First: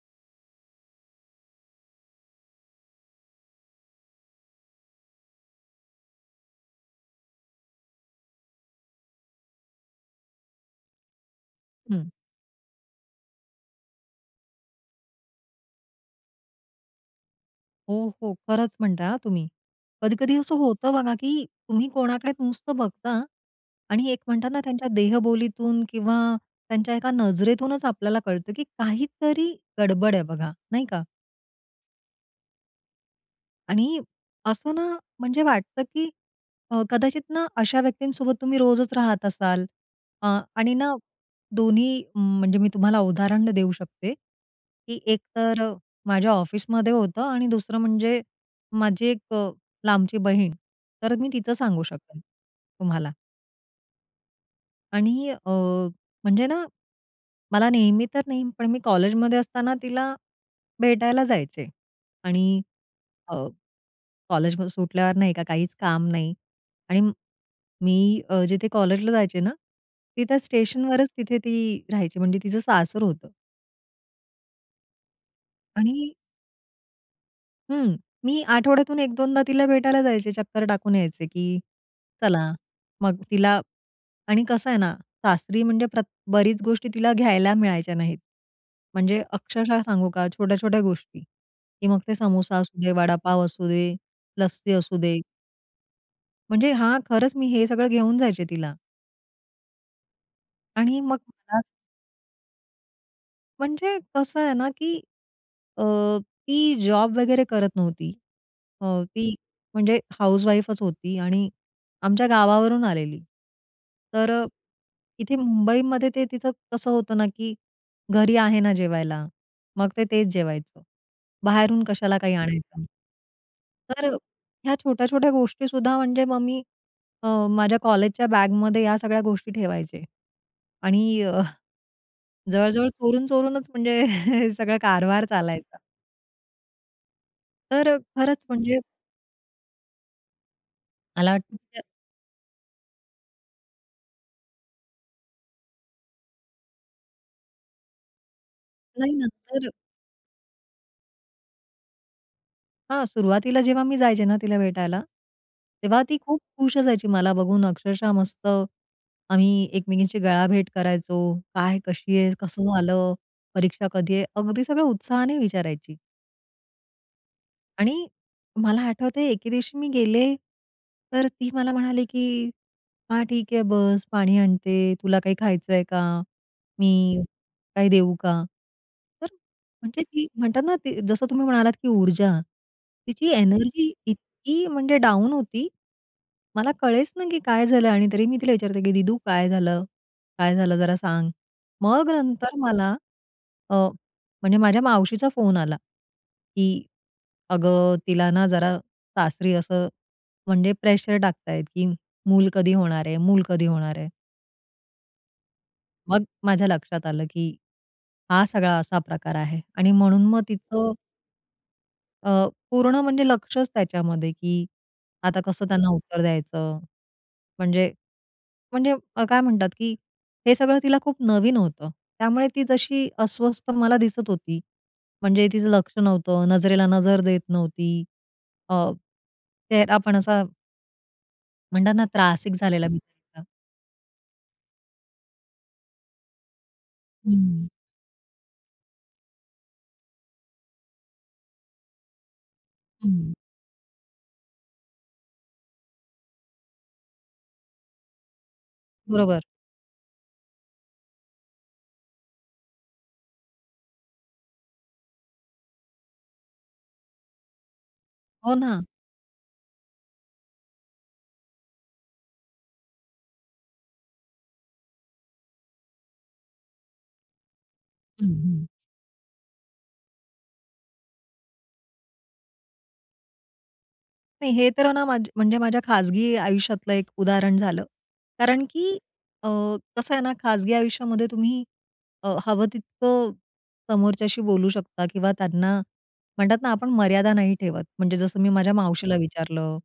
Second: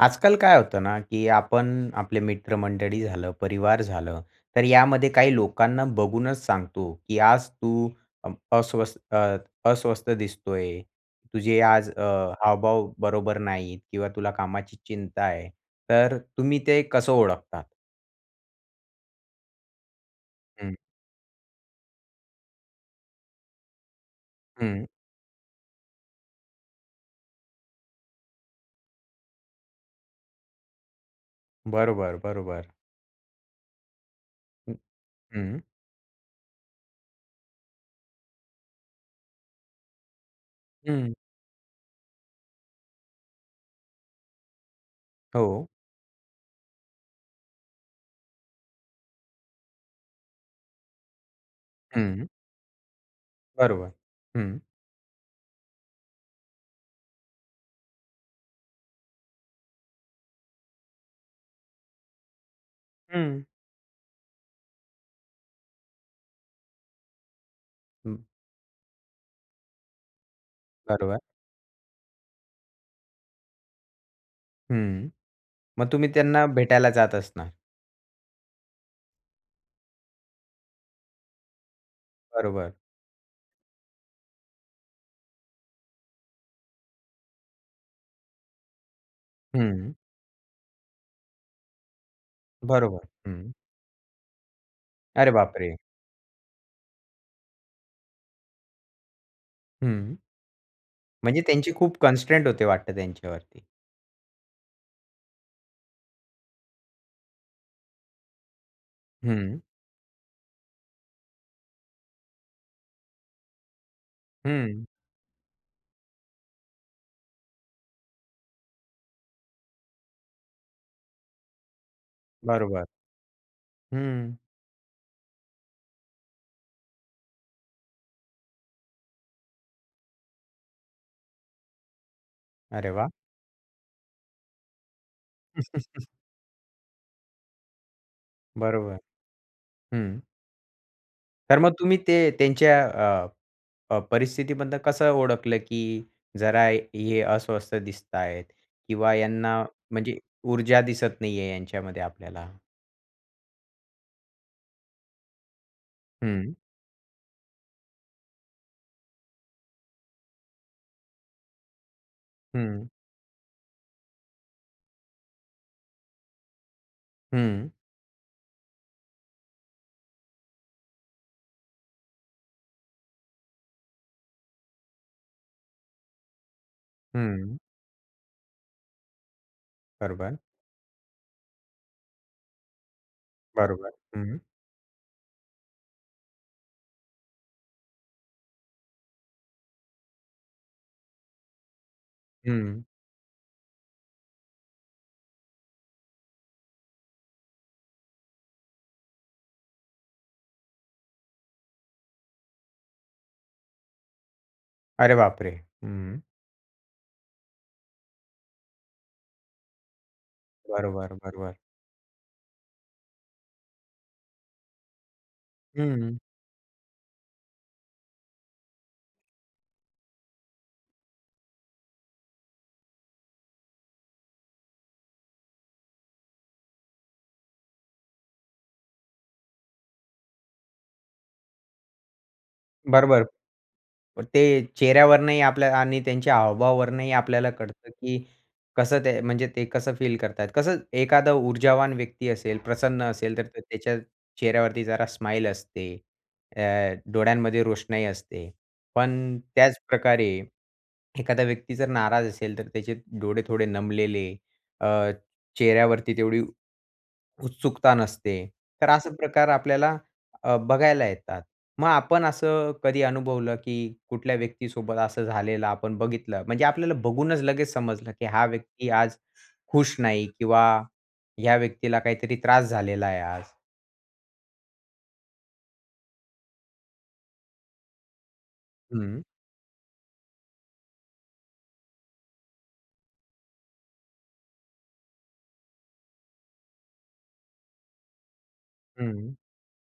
आजकाल काय होतं ना, की आपण आपले मित्रमंडळी झालं, परिवार झालं, तर यामध्ये काही लोकांना बघूनच सांगतो, की आज तू अ, अस्वस्थ अस्वस्थ दिसतोय. तुझे आज हं. हावभाव बरोबर नाहीत किंवा तुला कामाची चिंता आहे. तर तुम्ही ते कसं ओळखतात? हो, हो. खरंच म्हणताय तुम्ही. कधी-कधी असं हं, होतं बघा, की तुम्ही कोणाकडे नुसतं बघता आणि एक म्हणतात ना हं. त्यांच्या देहबोलीतून किंवा त्यांच्या एका नजरेतूनच आपल्याला कळतं, की काहीतरी गडबड आहे बघा, नाही का? बरोबर, बरोबर. आणि असं हं, ना म्हणजे हं, वाटतं, की कदाचित ना अशा व्यक्तींसोबत तुम्ही रोजच राहत असाल अ, आणि ना हं. दोन्ही म्हणजे मी तुम्हाला उदाहरण देऊ शकते, की एक हो. तर माझ्या ऑफिसमध्ये होतं आणि दुसरं म्हणजे माझी एक लांबची बहीण. तर मी तिचं सांगू शकेन हं. तुम्हाला. बरोबर. हं, आणि म्हणजे ना मला नेहमी तर नाही, पण मी कॉलेजमध्ये असताना तिला भेटायला जायचे आणि हं. कॉलेज सुटल्यावर नाही का काहीच काम नाही. आणि मी हं, जिथे कॉलेजला जायचे ना, ती त्या स्टेशनवरच बरोबर. तिथे ती राहायची म्हणजे तिचं सासर होतं. हं. मग आणि तुम्ही त्यांना भेटायला जात असणार. हं. मी आठवड्यातून 1-2दा तिला भेटायला जायचे, चक्कर टाकून यायचे, की चला. बरोबर. मग तिला आणि कसं आहे ना, सासरी म्हणजे बरीच गोष्टी तिला घ्यायला मिळायच्या नाहीत. म्हणजे अक्षरशः हं. सांगू का छोट्या-छोट्या गोष्टी, की मग ते समोसा असू दे, बरोबर. वडापाव हं. असू दे, लस्सी असू दे. अरे बापरे! म्हणजे हां, खरंच मी हे सगळं घेऊन जायचे तिला. हं. आणि मग म्हणजे मला त्यांची खूप कन्स्ट्रेंट होते वाटतं त्यांच्यावरती. म्हणजे कसं आहे ना, की अ, ती जॉब वगैरे करत नव्हती. अ, ती हं, म्हणजे हाउसवाईफच होती आणि आमच्या गावावरून आलेली. तर हं. इथे मुंबईमध्ये ते तिचं कसं होतं ना, की घरी आहे ना जेवायला, मग ते तेच जेवायचं. बाहेरून कशाला काही आणायचं. बरोबर. तर हं. ह्या छोट्या-छोट्या गोष्टीसुद्धा म्हणजे मग मी माझ्या कॉलेजच्या बॅगमध्ये या सगळ्या गोष्टी ठेवायचे आणि जवळ-जवळ अरे वाह! चोरून-चोरूनच म्हणजे सगळा कारभार चालायचा. तर खरंच म्हणजे बरोबर. हं. मला वाटतं की तर मग त्या तुम्ही ते त्यांच्या परिस्थितीबद्दल कसं ओळखलं, की जरा हे अस्वस्थ दिसतायत नाही किंवा यांना नंतर म्हणजे ऊर्जा दिसत नाहीये यांच्यामध्ये आपल्याला? हां, सुरुवातीला जेव्हा मी जायचे ना तिला भेटायला, तेव्हा ती खूप हं, खुश असायची मला बघून अक्षरशः मस्त आम्ही एकमेकींची गळाभेट करायचो. काय, कशी आहेस? कसं हं, झालं? परीक्षा कधी आहे? अगदी सगळं उत्साहाने विचारायची. हं, आणि मला आठवतंय एके दिवशी मी गेले, तर ती मला म्हणाली, की "हां, ठीक आहे बस, पाणी आणते. तुला काही खायचं आहे का? मी हं. काही देऊ का?" तर म्हणजे ती बरोबर, म्हणतात ना, ते जसं तुम्ही म्हणालात, की ऊर्जा, तिची एनर्जी बरोबर. हं, इतकी म्हणजे डाऊन होती. मला कळेच ना, की काय झालं आणि तरी मी तिला विचारते, की "दीदू काय झालं? काय झालं जरा सांग?" मग नंतर हं. मला अ, म्हणजे माझ्या मावशीचा फोन आला, की "अगं, तिला ना जरा सासरी असं म्हणजे प्रेशर टाकतायत, की मूल कधी होणार आहे, मूल कधी होणार आहे." अरे बापरे! हं. मग माझ्या लक्षात आलं, की हा सगळा असा प्रकार आहे आणि म्हणून मग तिचं बरोबर, बरोबर. पूर्ण म्हणजे लक्षच त्याच्यामध्ये, की आता कसं त्यांना हं. उत्तर द्यायचं? म्हणजे म्हणजे काय म्हणतात, की हे सगळं तिला खूप नवीन होतं. त्यामुळे ती जशी अस्वस्थ मला दिसत होती. म्हणजे तिचं लक्ष नव्हतं, नजरेला नजर देत नव्हती. अ, चेहरा पण असा म्हणतात ना, त्रासिक झालेला बरोबर. बिचारीचा. पण ते चेहऱ्यावरूनही आपल्या आणि त्यांच्या हावभावावरूनही आपल्याला हं, कळतं, की कसं ते म्हणजे ते कसं फील करतात. कसं एखादा ऊर्जावान व्यक्ती असेल, प्रसन्न हं. असेल, तर त्याच्या चेहऱ्यावरती जरा स्माईल असते. अ, डोळ्यांमध्ये रोषणाई असते. पण बरोबर. त्याच प्रकारे एखादा व्यक्ती जर नाराज असेल, तर त्याचे डोळे थोडे नमलेले, अ, चेहऱ्यावरती तेवढी उत्सुकता नसते. हो ना. तर असे प्रकार आपल्याला बघायला येतात. मग आपण असं कधी अनुभवलं, की कुठल्या व्यक्तीसोबत असं झालेलं आपण बघितलं, म्हणजे आपल्याला बघूनच लगेच समजलं, की हं, हा हं. व्यक्ती आज खुश नाही किंवा ह्या व्यक्तीला काहीतरी त्रास झालेला आहे आज. नाही, हे तर ना माझ्या खाजगी आयुष्यातलं एक उदाहरण झालं. कारण की हं, अ, कसं आहे ना, खाजगी आयुष्यामध्ये तुम्ही हवं तितकं समोरच्याशी बोलू शकता किंवा त्यांना म्हणतात ना, आपण मर्यादा नाही ठेवत. म्हणजे जसं मी माझ्या मावशीला हं, विचारलं,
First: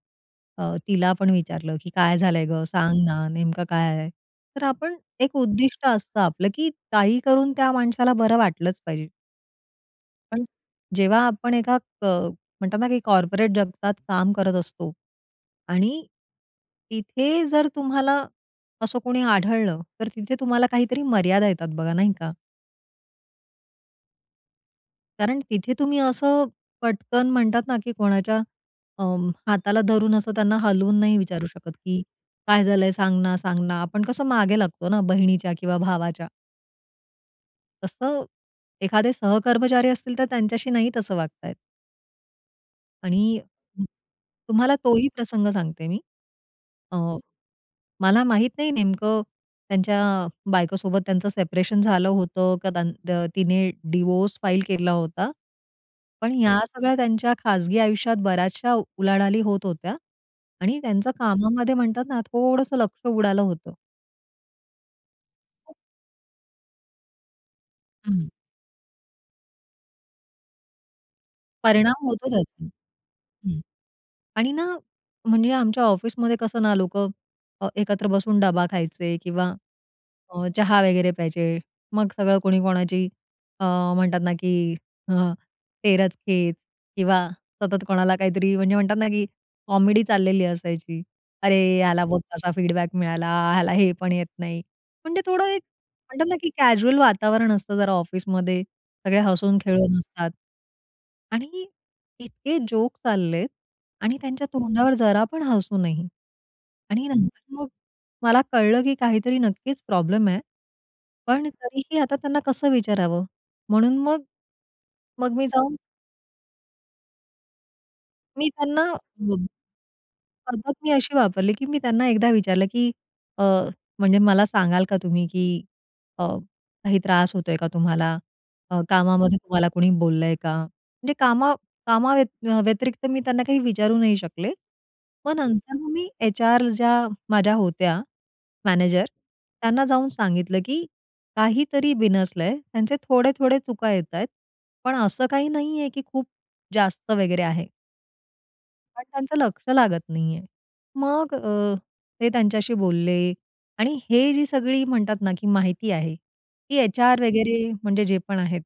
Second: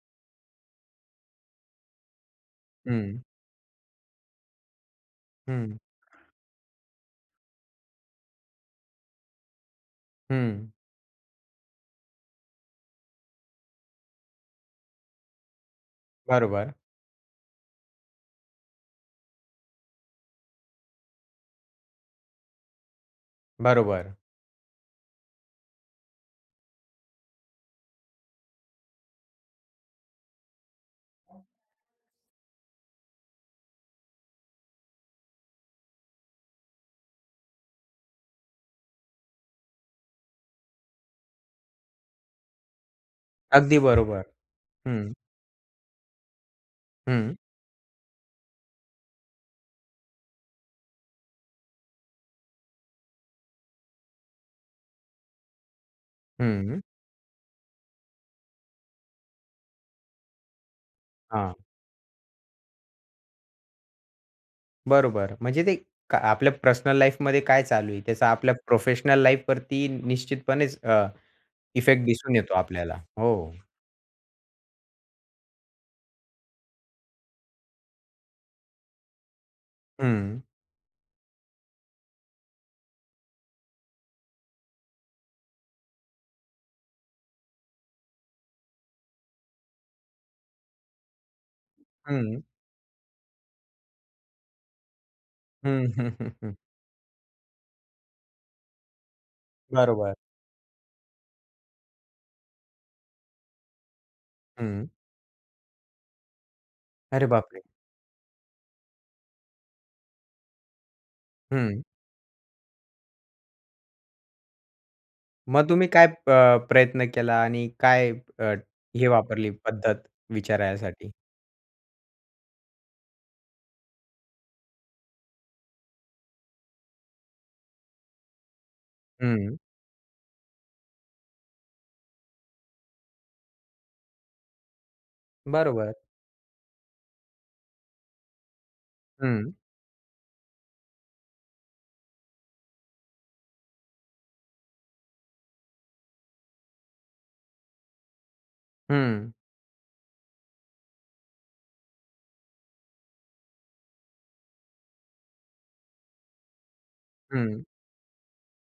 तिला पण विचारलं, की "काय झालंय गं? सांग हं, ना, नेमकं काय आहे?" तर आपण एक हं, उद्दिष्ट असतं आपलं, की काही करून त्या माणसाला बरं वाटलंच पाहिजे. पण हं. जेव्हा आपण एका म्हणतात ना, की कॉर्पोरेट जगतात काम करत असतो आणि बरोबर, तिथे जर तुम्हाला असं कोणी आढळलं, तर तिथे तुम्हाला काहीतरी मर्यादा येतात बघा, नाही का? बरोबर. कारण तिथे तुम्ही असं पटकन म्हणतात ना, की कोणाच्या हाताला धरून असं त्यांना हलवून नाही विचारू शकत, की "काय झालंय? सांग ना, सांग ना." आपण कसं मागे लागतो ना बहिणीच्या किंवा भावाच्या. तसं एखादे सहकर्मचारी असतील, तर त्यांच्याशी नाही तसं वागता आणि अगदी बरोबर. तुम्हाला हं, तोही प्रसंग सांगते मी. अ, हं, मला माहीत नाही नेमकं त्यांच्या बायकोसोबत त्यांचं सेपरेशन झालं होतं का तिने डिवोर्स फाईल केला होता. पण या हं. सगळ्या त्यांच्या खाजगी आयुष्यात बऱ्याचशा उलाढाली होत होत्या आणि त्यांचं हां, कामामध्ये म्हणतात ना, थोडंसं लक्ष उडालं होतं. बरोबर. म्हणजे ते का आपल्या पर्सनल लाईफमध्ये काय चालू आहे, हं. त्याचा आपल्या प्रोफेशनल लाईफवरती निश्चितपणेच इफेक्ट परिणाम होतो दिसून येतो त्याचा. आपल्याला. हो. हं. आणि ना, म्हणजे आमच्या ऑफिसमध्ये कसं ना लोकं एकत्र बसून डबा खायचे किंवा हं, चहा वगैरे प्यायचे. मग सगळं कोणी कोणाची अ, म्हणतात ना, की अ, तेरच-खेच किंवा सतत कोणाला काहीतरी म्हणजे म्हणतात ना, की कॉमेडी चाललेली असायची. "अरे, ह्याला बघ हं. असा फीडबॅक मिळाला, ह्याला हे पण येत नाही." म्हणजे थोडं एक हं, हं, म्हणतात हं, ना, की हं. कॅज्युअल वातावरण असतं जरा ऑफिसमध्ये. सगळे हसून हो. खेळून बरोबर. असतात. आणि इतके जोक चाललेत आणि त्यांच्या हं. तोंडावर जरा पण हसू नाही. आणि अरे नंतर बापरे! मग मला कळलं, की काहीतरी नक्कीच प्रॉब्लेम आहे. पण हं. तरीही आता त्यांना कसं विचारावं? म्हणून मग मग मी मग जाऊन तुम्ही काय प्रयत्न केला आणि काय मी त्यांना अ, हे वापरली पद्धत पद्धत मी विचारायसाठी? अशी वापरली, की मी त्यांना एकदा विचारलं, की अ, म्हणजे मला सांगाल का तुम्ही, की अ, काही त्रास होतोय का तुम्हाला? कामामध्ये हं. तुम्हाला कोणी बोललंय का? म्हणजे कामा कामाव्यत व्यतिरिक्त मी त्यांना काही विचारू नाही शकले. मग नंतर मग बरोबर. मी एचआर ज्या माझ्या होत्या मॅनेजर, हं, त्यांना जाऊन सांगितलं, की काहीतरी बिनसलंय. त्यांचे थोडे-थोडे चुका येतायत. पण असं काही नाहीये, की खूप जास्त वगैरे आहे. पण हं, त्यांचं लक्ष लागत नाहीये. मग ते त्यांच्याशी बोलले आणि हे जी सगळी म्हणतात ना, की माहिती आहे, ती एच-आर वगैरे हं. म्हणजे जे पण आहेत,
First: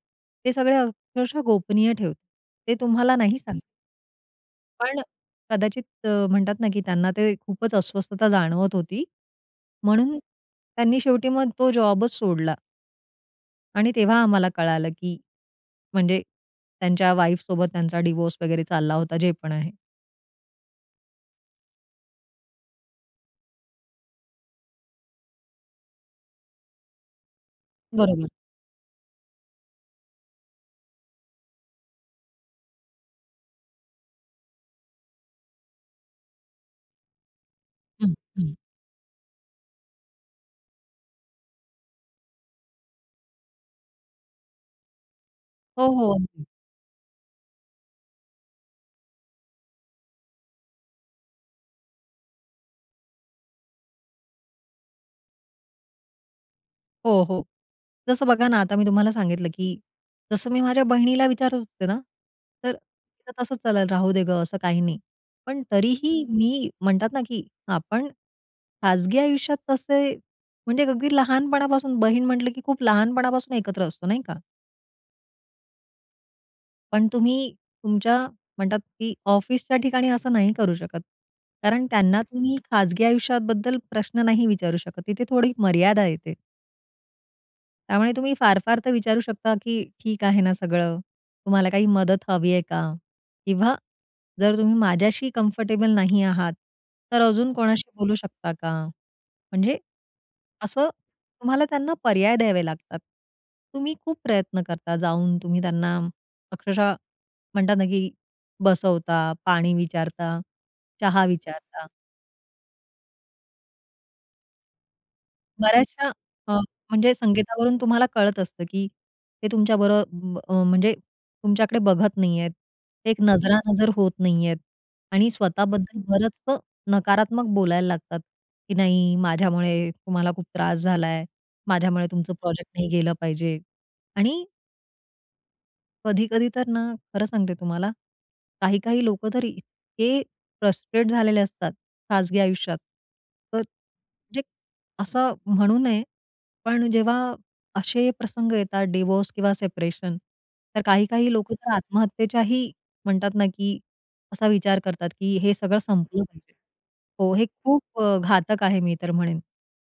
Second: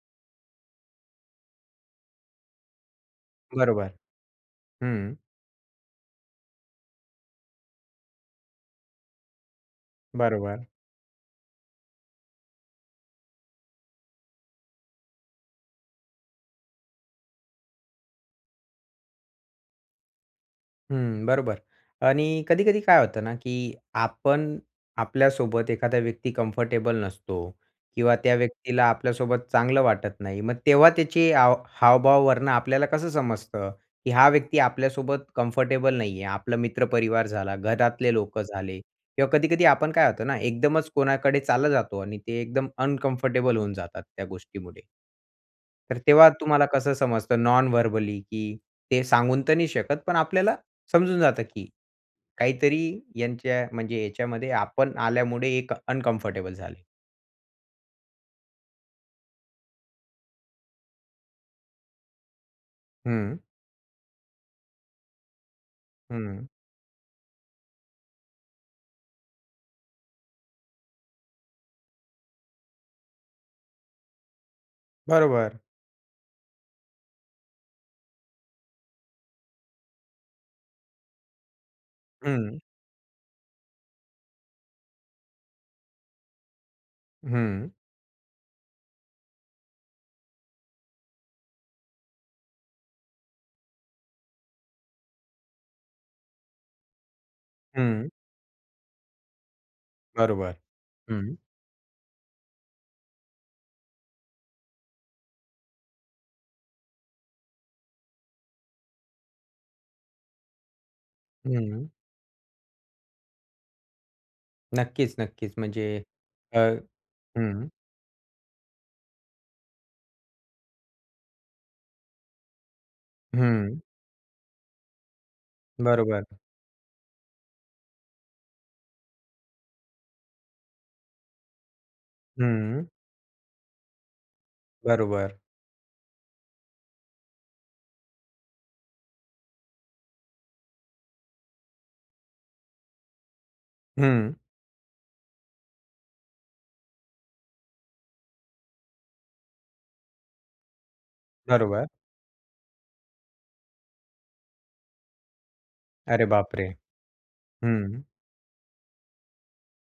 ते सगळे अक्षरशः गोपनीय ठेवतात. ते तुम्हाला नाही सांगत. बरोबर. पण हं. कदाचित म्हणतात ना, की त्यांना ते खूपच अस्वस्थता जाणवत होती. म्हणून बरोबर. त्यांनी शेवटी मग तो जॉबच सोडला आणि तेव्हा आम्हाला कळालं, की म्हणजे त्यांच्या वाईफसोबत त्यांचा डिव्होर्स वगैरे चालला होता, जे पण आहे. हं, बरोबर. आणि कधी-कधी काय होतं ना, की आपण आपल्यासोबत एखादा व्यक्ती कम्फर्टेबल नसतो किंवा बरोबर. त्या व्यक्तीला आपल्यासोबत चांगलं वाटत नाही. मग तेव्हा त्याची हाव हावभावावरून आपल्याला कसं समजतं, की हा व्यक्ती आपल्यासोबत कम्फर्टेबल नाहीये. आपला मित्रपरिवार झाला, हं, घरातले लोकं हं. झाले किंवा कधी-कधी आपण काय होतं ना, एकदमच कोणाकडे चाला जातो आणि ते एकदम अनकम्फर्टेबल होऊन जातात त्या गोष्टीमुळे. हो, तर हो. तेव्हा अगदी. तुम्हाला कसं समजतं नॉन व्हर्बली, की ते सांगून तर नाही शकत, पण आपल्याला समजून जातं की काहीतरी यांच्या म्हणजे याच्यामध्ये आपण आल्यामुळे एक अनकम्फर्टेबल झाले. हो, हो. जसं बघा ना, आता मी तुम्हाला सांगितलं, की जसं मी माझ्या बहिणीला विचारत होते ना, तर हं, तिचं तसंच चालेल, "राहू दे गं, असं काही नाही." पण तरीही हं. मी म्हणतात ना, की आपण खाजगी आयुष्यात तसे म्हणजे अगदी लहानपणापासून बहीण म्हटलं, की खूप लहानपणापासून एकत्र असतो, नाही का? बरोबर. पण तुम्ही तुमच्या म्हणतात, की ऑफिसच्या ठिकाणी असं नाही करू शकत. कारण त्यांना तुम्ही हं, खाजगी आयुष्याबद्दल प्रश्न नाही विचारू शकत. तिथे थोडी मर्यादा येते. हं, त्यामुळे तुम्ही फार-फार तर विचारू शकता, की "ठीक आहे ना सगळं? तुम्हाला काही मदत हवी आहे का?" किंवा जर तुम्ही माझ्याशी कम्फर्टेबल नाही आहात, तर अजून कोणाशी हं. बोलू शकता का? म्हणजे बरोबर. असं हं, तुम्हाला त्यांना पर्याय द्यावे लागतात. तुम्ही खूप प्रयत्न करता जाऊन तुम्ही त्यांना अक्षरशः म्हणतात ना, की बसवता, पाणी विचारता, चहा विचारता. हं. नक्कीच, नक्कीच. म्हणजे बऱ्याचशा अ, अ, म्हणजे हं, संगीतावरून तुम्हाला कळत असतं, की ते तुमच्या म्हणजे तुमच्याकडे बघत नाहीयेत. ते एक हं. नजरानजर होत नाहीयेत आणि स्वतःबद्दल बरोबर. बरंचसं नकारात्मक बोलायला लागतात, की नाही माझ्यामुळे तुम्हाला खूप त्रास झालाय, माझ्यामुळे तुमचं प्रोजेक्ट हं, नाही गेलं पाहिजे. आणि बरोबर. कधी-कधी तर ना, खरं सांगते तुम्हाला, काही-काही लोकं तर इतके फ्रस्ट्रेट झालेले असतात खाजगी आयुष्यात. तर हं, म्हणजे असं म्हणू नये पण जेव्हा असे प्रसंग येतात डिव्होर्स किंवा सेपरेशन, तर काही-काही लोक तर बरोबर. आत्महत्येच्याही म्हणतात ना, की असा विचार करतात, की हे सगळं संपलं अरे पाहिजे. बापरे! हो, हे हं. खूप घातक आहे मी तर म्हणेन.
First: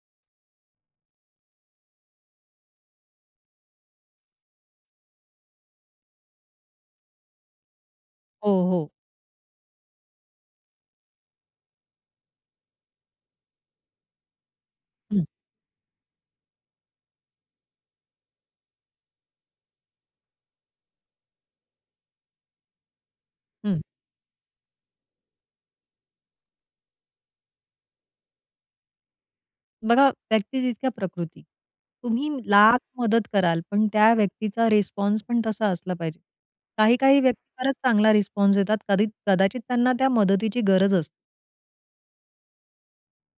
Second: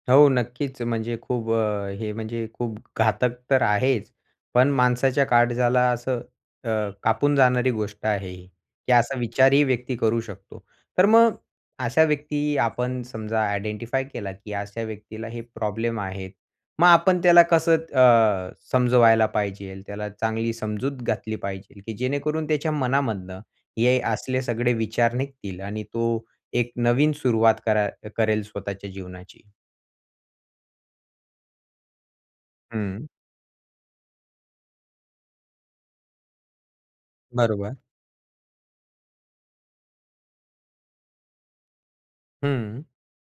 हो, नक्कीच. म्हणजे खूप हे म्हणजे खूप घातक तर आहेच. पण माणसाच्या काळजाला असं अ, कापून जाणारी गोष्ट आहे ही, हो, हो. की असा विचारही व्यक्ती करू शकतो. तर मग अशा व्यक्ती आपण समजा आयडेंटिफाय केला, की अशा हं, व्यक्तीला हे प्रॉब्लेम आहेत. मग आपण त्याला कसं समजवायला पाहिजेल, त्याला चांगली समजूत घातली पाहिजेल, की जेणेकरून त्याच्या मनामधनं हं. हे असले सगळे विचार निघतील आणि तो एक नवीन सुरुवात करा करेल स्वतःच्या जीवनाची? बघा, व्यक्ती तितक्या प्रकृती. तुम्ही लाख हं, मदत कराल, पण त्या व्यक्तीचा रिस्पॉन्स पण तसा असला पाहिजे. काही-काही व्यक्ती खरंच बरोबर. चांगला रिस्पॉन्स देतात. कधी कदाचित त्यांना त्या मदतीची गरज असते. हं,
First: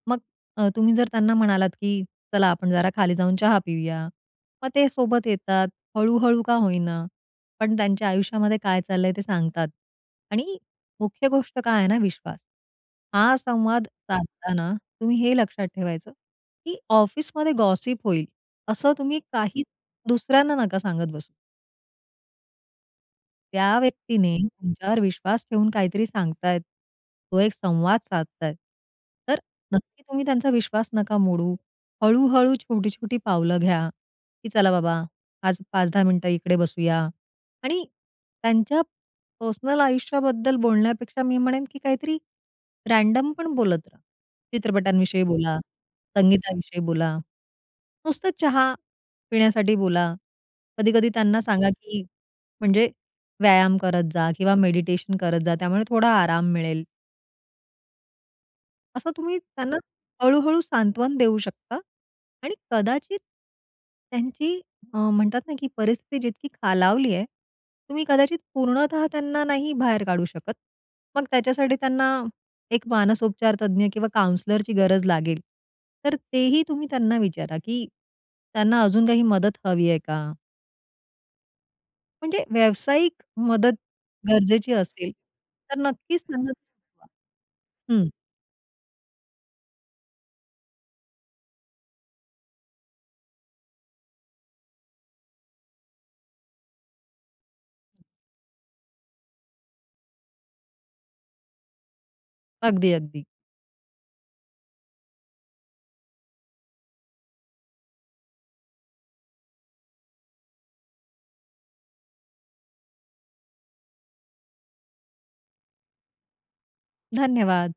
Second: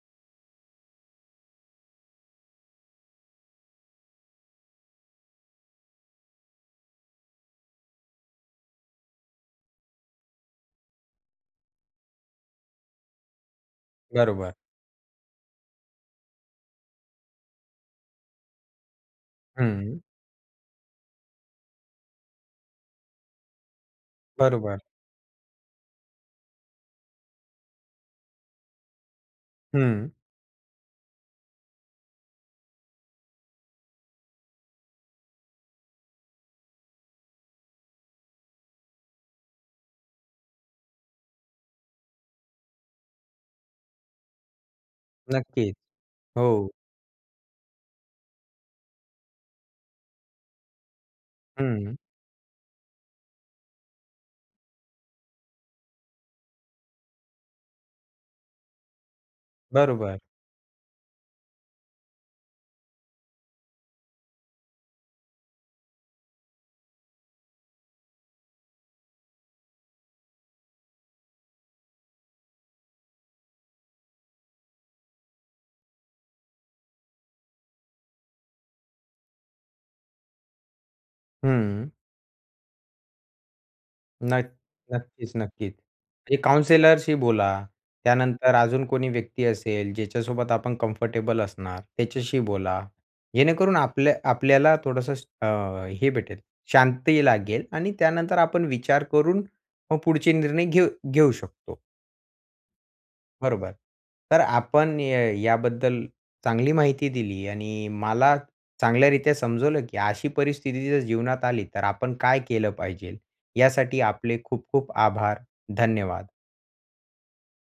मग तुम्ही जर त्यांना म्हणालात, की "चला आपण जरा खाली जाऊन चहा पिऊया." मग ते सोबत येतात. हळू-हळू का होईना, पण त्यांच्या आयुष्यामध्ये काय चाललंय ते सांगतात. आणि मुख्य गोष्ट काय आहे ना विश्वास. हा संवाद बरोबर. साधताना तुम्ही हे लक्षात ठेवायचं, की ऑफिसमध्ये गॉसिप होईल असं तुम्ही काहीच हं, दुसऱ्यांना नका सांगत बसू. त्या व्यक्तीने बरोबर. तुमच्यावर विश्वास ठेवून काहीतरी सांगतायत. तो एक संवाद साधतायत. तर नक्की हं, तुम्ही त्यांचा विश्वास नका मोडू. हळू-हळू छोटी-छोटी पावलं घ्या, की चला बाबा आज 5-10 मिनिटं इकडे बसूया आणि त्यांच्या पर्सनल आयुष्याबद्दल बोलण्यापेक्षा मी म्हणेन, की काहीतरी रँडम पण बोलत राहा. चित्रपटांविषयी बोला, नक्कीच. हो. संगीताविषयी बोला. नुसतं चहा पिण्यासाठी बोला. कधी-कधी त्यांना सांगा, हं, की म्हणजे व्यायाम करत जा किंवा मेडिटेशन करत जा, त्यामुळे थोडा आराम मिळेल. असं तुम्ही त्यांना बरोबर. हळू-हळू सांत्वन देऊ शकता आणि कदाचित त्यांची म्हणतात ना, की परिस्थिती जितकी खालावली आहे, तुम्ही कदाचित पूर्णतः त्यांना नाही बाहेर काढू शकत. मग त्याच्यासाठी त्यांना एक मानसोपचार तज्ञ किंवा काउंसलरची गरज लागेल. तर तेही तुम्ही त्यांना विचारा, की त्यांना अजून काही मदत हवी आहे का? हं, म्हणजे व्यावसायिक मदत नक्क गरजेची असेल, नक्कीच, नक्कीच. तर नक्कीच म्हणजे त्यांना सुचवा. काउन्सिलरशी बोला. हं. त्यानंतर अजून कोणी व्यक्ती असेल, ज्याच्यासोबत आपण कम्फर्टेबल असणार, त्याच्याशी बोला. जेणेकरून आपल्याला थोडंसं अ, हे भेटेल, शांती लागेल आणि त्यानंतर आपण विचार करून मग पुढचे निर्णय घेऊ घेऊ शकतो. अगदी, अगदी. बरोबर. तर आपण याबद्दल चांगली माहिती दिली आणि मला चांगल्यारीत्या समजवलं, की अशी परिस्थिती जर जीवनात आली, तर आपण काय केलं पाहिजे? यासाठी आपले खूप खूप आभार. धन्यवाद. धन्यवाद.